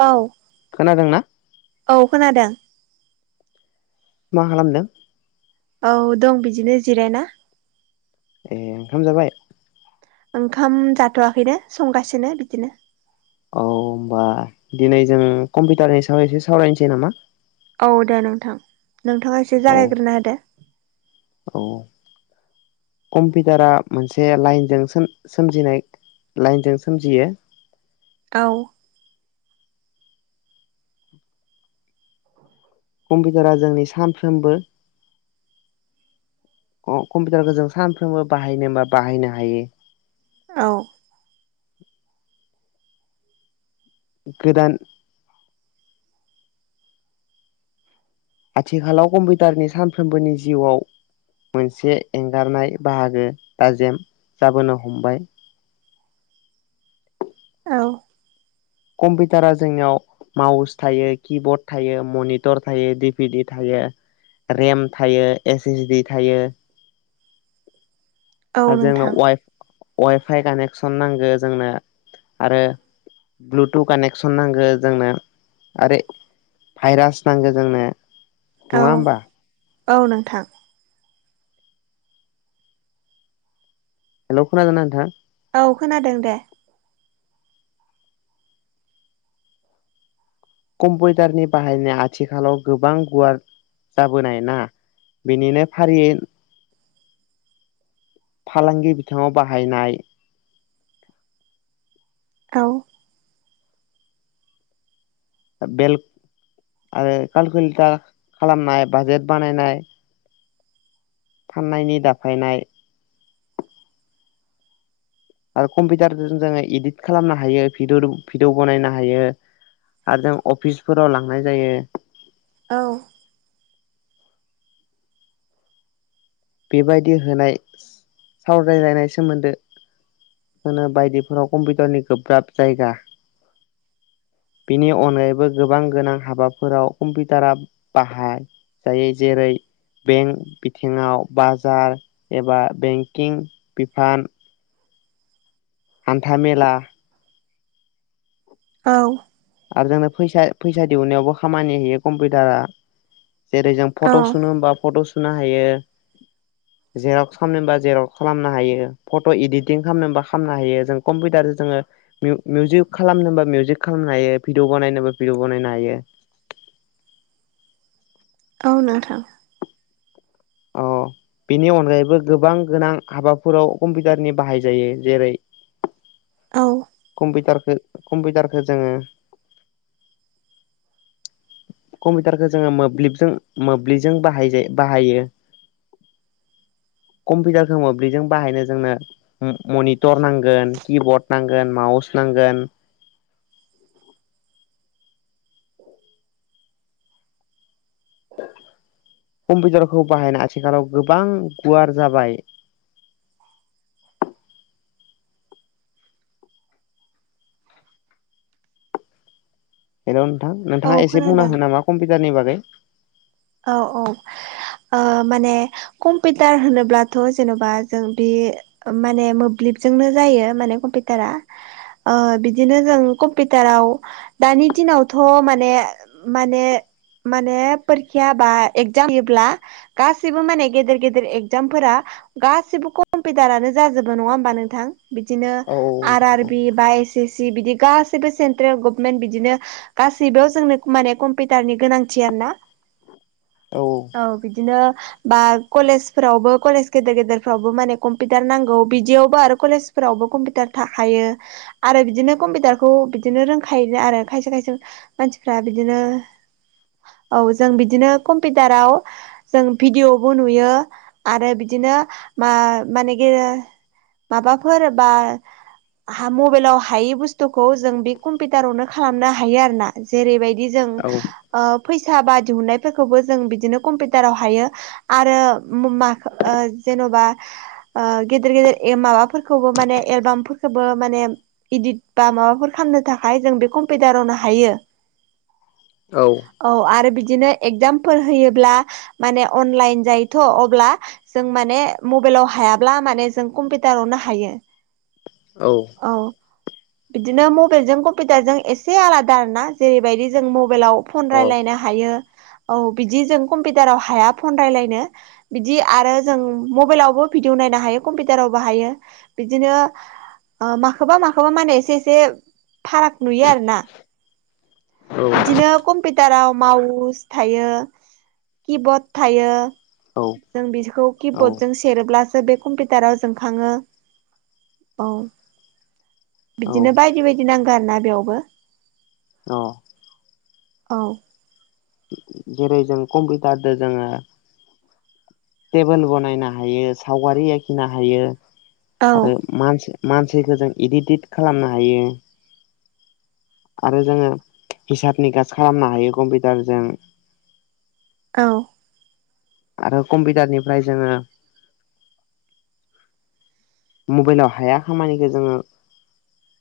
औ खोनादों ना औ खोनादों मा खालामदों औ दं बिदिनो जिरायना एह ओंखाम जाबाय ओंखाम जाथ'आखैनो संगासिनो बिदिनो औ होमबा दिनै जों कम्पिउटारनि सायाव एसे सावरायनोसै नामा औ दे नोंथां नोंथांआ एसे औ जागायग्रोना होदो औ कम्पिउटारा मोनसे लाइनजों सोम सोमजिनाय लाइनजों सोमजियो औ कम्पिटारा जोंनि सानफ्रोमबो ओ कम्पिटारखो जों सानफ्रोमबो बाहायनो होनबा बाहायनो हायो औ गोदान आथिखालाव कम्पिटारनि सानफ्रोमबोनि जिउआव मोनसे एंगारनाय बाहागो दाजेम जाबोनो हमबाय औ कम्पिटारा जोंनिआव माउस थायो किबर्ड थायो मनिथर थायो डिपिडि थायो रेम थायो एस एसडि थायो औ आरो जोंनो नोंथां वाइ फाइ कानेकसन नांगौ जोंनो आरो ब्लुटु कानेक्सन नांगो जोंनो आरो भाइरास नांगो जोंनो नङा औ होमबा औ नोंथां। हेलौ खोनाना नोंथां? औ खोनादों दे। कम्पिटारनि बाहायनाया आथिखालाव गोबां गुवार जाबोनाय ना बिनिनो फारियै फालांगि बिथाङाव बाहायनाय औ बेलक आरो कालकुलेटार खालामनाय बाजेट बानायनाय फाननायनि दाफायनाय आरो कम्पिटारजों जोङो इदिट खालामनो हायो भिददो भिडिअ बनायनो हायो आरो जों अफिसफोराव लांनाय जायो औ बेबायदि होनाय सावरायलायनाय सोमोन्दो होनो बायदिफोराव कम्पिटारनि गोब्राब जायगा बेनि अनगायैबो गोबां गोनां हाबाफोराव कम्पिउटारा बाहाय जायो जेरै बेंक बिथिङाव बाजार एबा बेंकिं बिफान हान्था मेला औ। आरो जोंनो फैसा फैसा दिहुननायावबो खामानि होयो कम्पिटारा। जेरै जों औ फटक सुनो होमबा फट' सुनो हायो जेरक्स खामनो ओमबा जेरक्स खालामनो हायो फट इडिटिं खामनो होमबा खामनो हायो जों कम्पिटारजो जोङो मिउ-मिउजिक खालामनो होमबा मिउजिक खालामनो हायो भिडिअ बानायनोबा भिडिअ बानायनो हायो औ नोंथां। अ बेनि अनगायैबो गोबां गोनां हाबाफोराव कम्पिटारनि बाहाय जायो जेरै [inaudible] औ। कमपिटारखो कम्पिटारखो जोङो कम्पिटारखो जोङो मोब्लिबजों मोब्लिजों बाहायजे बाहायो कम्पिटारखो मोब्लिजों बाहायनो जोंनो उम मनिटर नांगोन, किबर्ड नांगोन, माउस नांगोन कम्पिटारखौ बाहायना आथिखालाव गोबां गुवार जाबाय हेलौ नोंथां औ नोंथाङा एसे बुंनो खोनादों हागोन नामा कम्पिटारनि बागै औ औ ओ माने कम्पिटार होनोब्लाथ जेनबा जों बे ओमाने मोब्लिबजोंनो जायो माने कम्पिटारा ओ बिदिनो जों कम्पिटाराव दानि दिनावथ' माने माने माने फोर क्या बा एगजाम होयोब्ला गाससिबो माने गेदेर गेदेर एगजामफोरा गासिबो कम्पिउटारानो जाजोबो नङा होमबा नोंथां बिदिनो औ आर आर नोंथां बि बा एस एस सि बिदि गासैबो सेन्ट्रेल गभमेन्ट बिदिनो गासैबोयाव जोंनो माने कम्पिउटारनि गोनांथि आरोना औ औ औ बिदिनो बा कलेजफोरावबो कलेज गेदेर गेदेरफ्रावबो माने कम्पिउटार नांगौ बिदियावबो आरो कलेज फोरावबो कम्पिउटार थाखायो आरो बिदिनो कम्पिउटारखौ बिदिनो रोंखायो आरो खायसे खायसे मानसिफ्रा बिदिनो औ जों बिदिनो कम्पिउटाराव जों भिडिअबो नुयो आरो बिदिनो मा माने गेे माबाफोर बा हा मबाइलाव हायि बुस्तुखौ जों बे कम्पिउटारावनो खालामनो हायो आरोना। जेरैबायदि जों ओ फैसा बा दिहुननायफोरखौबो जों बिदिनो कम्पिउटाराव हायो। आरो मु माख ओ जेन'बा ओ गेदेर गेदेर ए माबाफोरखौबो माने एलबामफोरखोबो माने इदित बा माबाफोर खामनो थाखाय जों बे कम्पिउटारावनो हायो। औ औ आरो बिदिनो एगजामफोर होयोब्ला माने अनलाइन जायोथ' अब्ला जों माने मबेलाव हायाब्ला माने जों कम्पिउटारावनो हायो औ बिदिनो मबेलजों कम्पिउटारजों एसे आलादा आरोना जेरैबायदि जों मबेलाव फन औ रायलायनो हायो औ बिदि जों कम्पिटाराव हाया फन रायलायनो बिदि आरो जों मबाइलावबो भिडिअ नायनो हायो कम्पिउटारावबो हायो बिदिनो ओ माखोबा - माखोबा माने एसे - एसे फाराग नुयो आरोना। बिदिनो कम्पिटाराव माउस थायो किबर्ड थायो। जों बिजखौ औ किबर्डजों सेरोब्लासो बे कम्पिउटारा जोंखाङो औ बिदिनो औ बायदि बायदि नांगो आरो ना बेयावबो अ औ जेरै जों कम्पिटारदो जोङो टेबोल बनायनो हायो सावगारि आखिनो हायो औ आरो मानसि - मानसिखो जों इदिटिट खालामनो हायो आरो जोङो हिसाब निगास खालामनो हायो कम्पिटारजों औ आरो कम्पिटार निफ्राय जोङो मबाइलाव हाया खामानिखो जोङो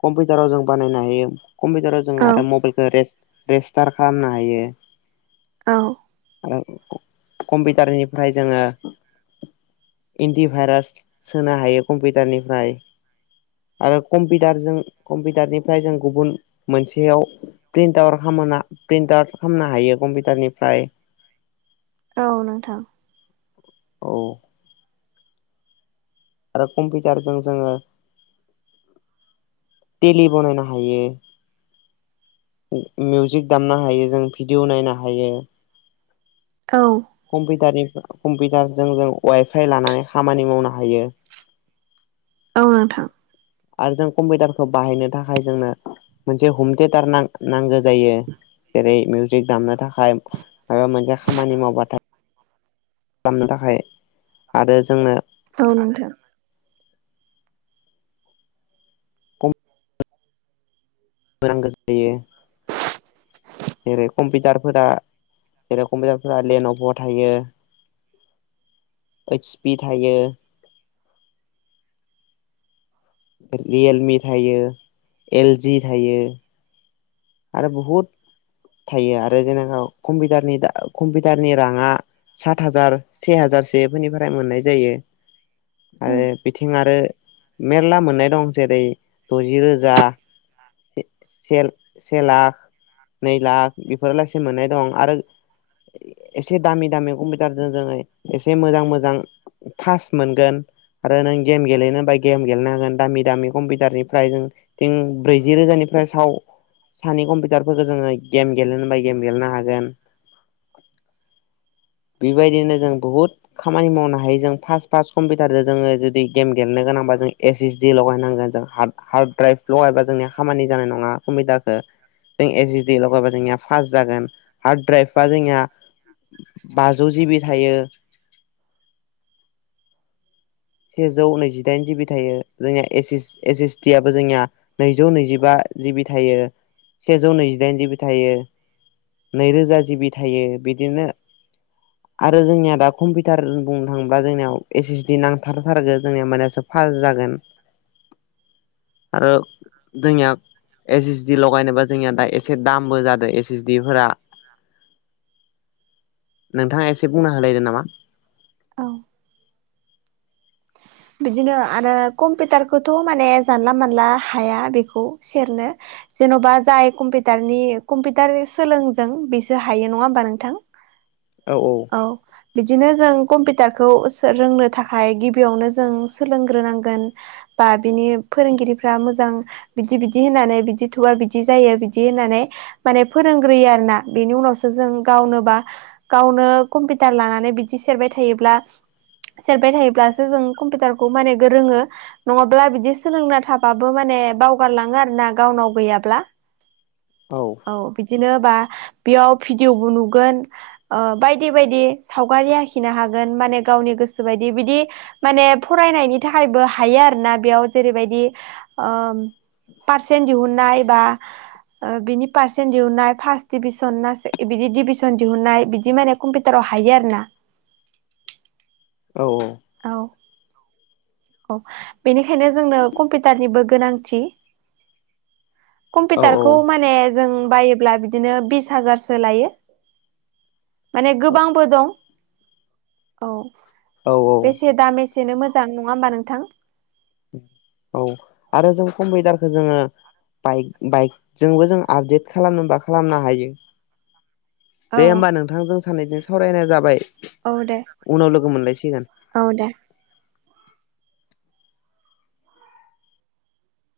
कम्पिउटाराव जों बानायनो हायो। कम्पिउटाराव जों आरो औ मबाइलखो रेज - रेस्टार खालामनो हायो औ [unintelligible] कम्पिटारनिफ्राय जोङो एन्टिभाइरास सोनो हायो कम्पिटारनिफ्राय आरो कम्पिटारजों कम्पिटारनिफ्राय जों गुबुन मोनसेयाव प्रिन्टावार खामाना प्रिन्ट आउट खामनो हायो कम्पिटारनिफ्राय औ नोंथां औ आरो कम्पिटारजों जोङो तेलि बनायनो हायो मिउजिक दामनो हायो जों भिडिअ नायनो हायो औ कमपिटारनि कम्पिटारजों जों वाइफाइ लानानै खामानि मावनो हायो। औ नोंथां आरो जों कम्पिटारखौ बाहायनो थाखाय जोंनो मोनसे हम तेटार ना - नांगो जायो जेरै मिउजिक दामनो थाखाय मायबा मोनसे खामानि मावबाथा आमनो थाखाय आरो जोंनो औ नोंथां खम [unintelligible] जायो [unintelligible] जेरै कम्पिटारफोरा जेरै कम्पिटारफोरा लेनभ' थायो ओइस पि थायो रियेलमि थायो एल जि थायो। आरो बहुद थायो आरो जेनेबा कम्पिउटारनि कम्पिउटारनि राङा सात हाजार से हाजारसोफोरनिफ्राय मोननाय जायो। औ आरो बिथिं आरो मेरला मोननाय दं जेरै दजि रोजा सेर से लाख नै लाख बेफोर लासेै मोननाय दं आरो एसे दामि दामि कम्पिउटारजों जोङो एसे मोजां मोजां फास मोनगोन आरो नों गेम गेलेनो होना गेम गेलेनो हांगोन दामि दामि कम्पिउटारनिफ्राय जों थों ब्रैजि रोजानिफ्राय साव सानै कम्पिउटारफोरखौ जोङो गेम गेलेनो होनबा गेम गेलेनो हागोन। बेबायदिनो जों बहुद खामानि मावनो हायो जों फार्स्ट फार्स्ट कम्पिउटारजों जोङो जुदि गेम गेलनो गोनांबा जों एस एसडि लगायनांगौ हार्ड ड्राइभ्ल' एबा जोंनिया खामानि जानाय नङा कम्पिउटारखौ जों एसडि लगायबा जोंनिया फास्ट जागोन हार्ड द्राइभा जोंनिहा बाजौ जिबि थायो। सेजौ नैजिदाइन जिबि थायो जोंनिया S S S S T आबो जोंनिया नैजौ नैजिबा जिबि थायो। सेजौ नैजिदाइन जिबि थायो नैरोजा जिबि थायो बिदिनो आरो जोंनिया दा कम्पिउटार बुंनो थाङोब्ला जोंनियाव एस एसडि नां थाथारथारगो जोंनिया मानो फास्ट जागोन। आरो जोंनिया एस एस डि लगायनोबा जोंनिया दा एसे दामबो जादों एस एसडि फोरा नोंथाङा एसे बुंनो हालायदों नामा‌। औ। बिदिनो आरो कम्पिउटारखौथ' माने जानला मोनानला हाया बेखौ सेरनो। जेन'बा जाय कम्पिउटारनि कम्पिउटार सोलोंदों बेसो हायो नङा होमबा नोंथां? औ औ। औ बिदिनो जों कम्पिउटारखौ रोंनो थाखाय गिबियावनो जों सोलोंग्रोनांगोन बा बिनि फोरोंगिरिफ्रा मोजां बिदि बिदि होनानै बिदि थुबा बिदि जायो बिदि होननानै माने फोरोंग्रोयो आरोना बेनि उनावसो जों गावनोबा गावनो कम्पिउटार लानानै बिदि सेरबाय थायोब्ला सेरबाय थायोब्लासो जों कम्पिउटारखौ माने रोंङो नङाब्ला बिदि सोलोंना थाबाबो माने बावगारलाङो आरो ना गावनाव गैयाब्ला। औ बिदिनो बा बेयाव भिडिअ'बो नुगोन। ओ बायदि बायदि सावगारि आखिनो हागोन माने गावनि गोसो बायदि बिदि माने फरायनायनि थाखायबो हायो आरो ना बेयाव जेरैबायदि ओ पारसेन्ट दिहुननाय बा बिनि पार्सेन्ट दिहुनाय फार्स्ट दिभिसन ना बिदि डिभिसन दिहुननाय बिदि माने कम्पिउटाराव हायो आरो ना। औ औ। औ। औ बेनिखायनो जोंनो कम्पिउटारनिबो गोनांथि। औ औ कम्पिउटारखौ माने जों बायोब्ला बिदिनो बिस हाजारसो लायो। माने औ गोबांबो दं औ। औ बेसे दाम बेसेनो मोजां नङा होमबा नोंथां? औ आरो जों कम्पिउटारखौ जोङो बाइक बाइकजोंबो जों आपडेट खालामनोबा खालामनो हायो। औ दे होमबा नोंथां जों सानैनजों सावरायनाय जाबाय। औ दे उनाव लोगो मोनलायसिगोन औ दे।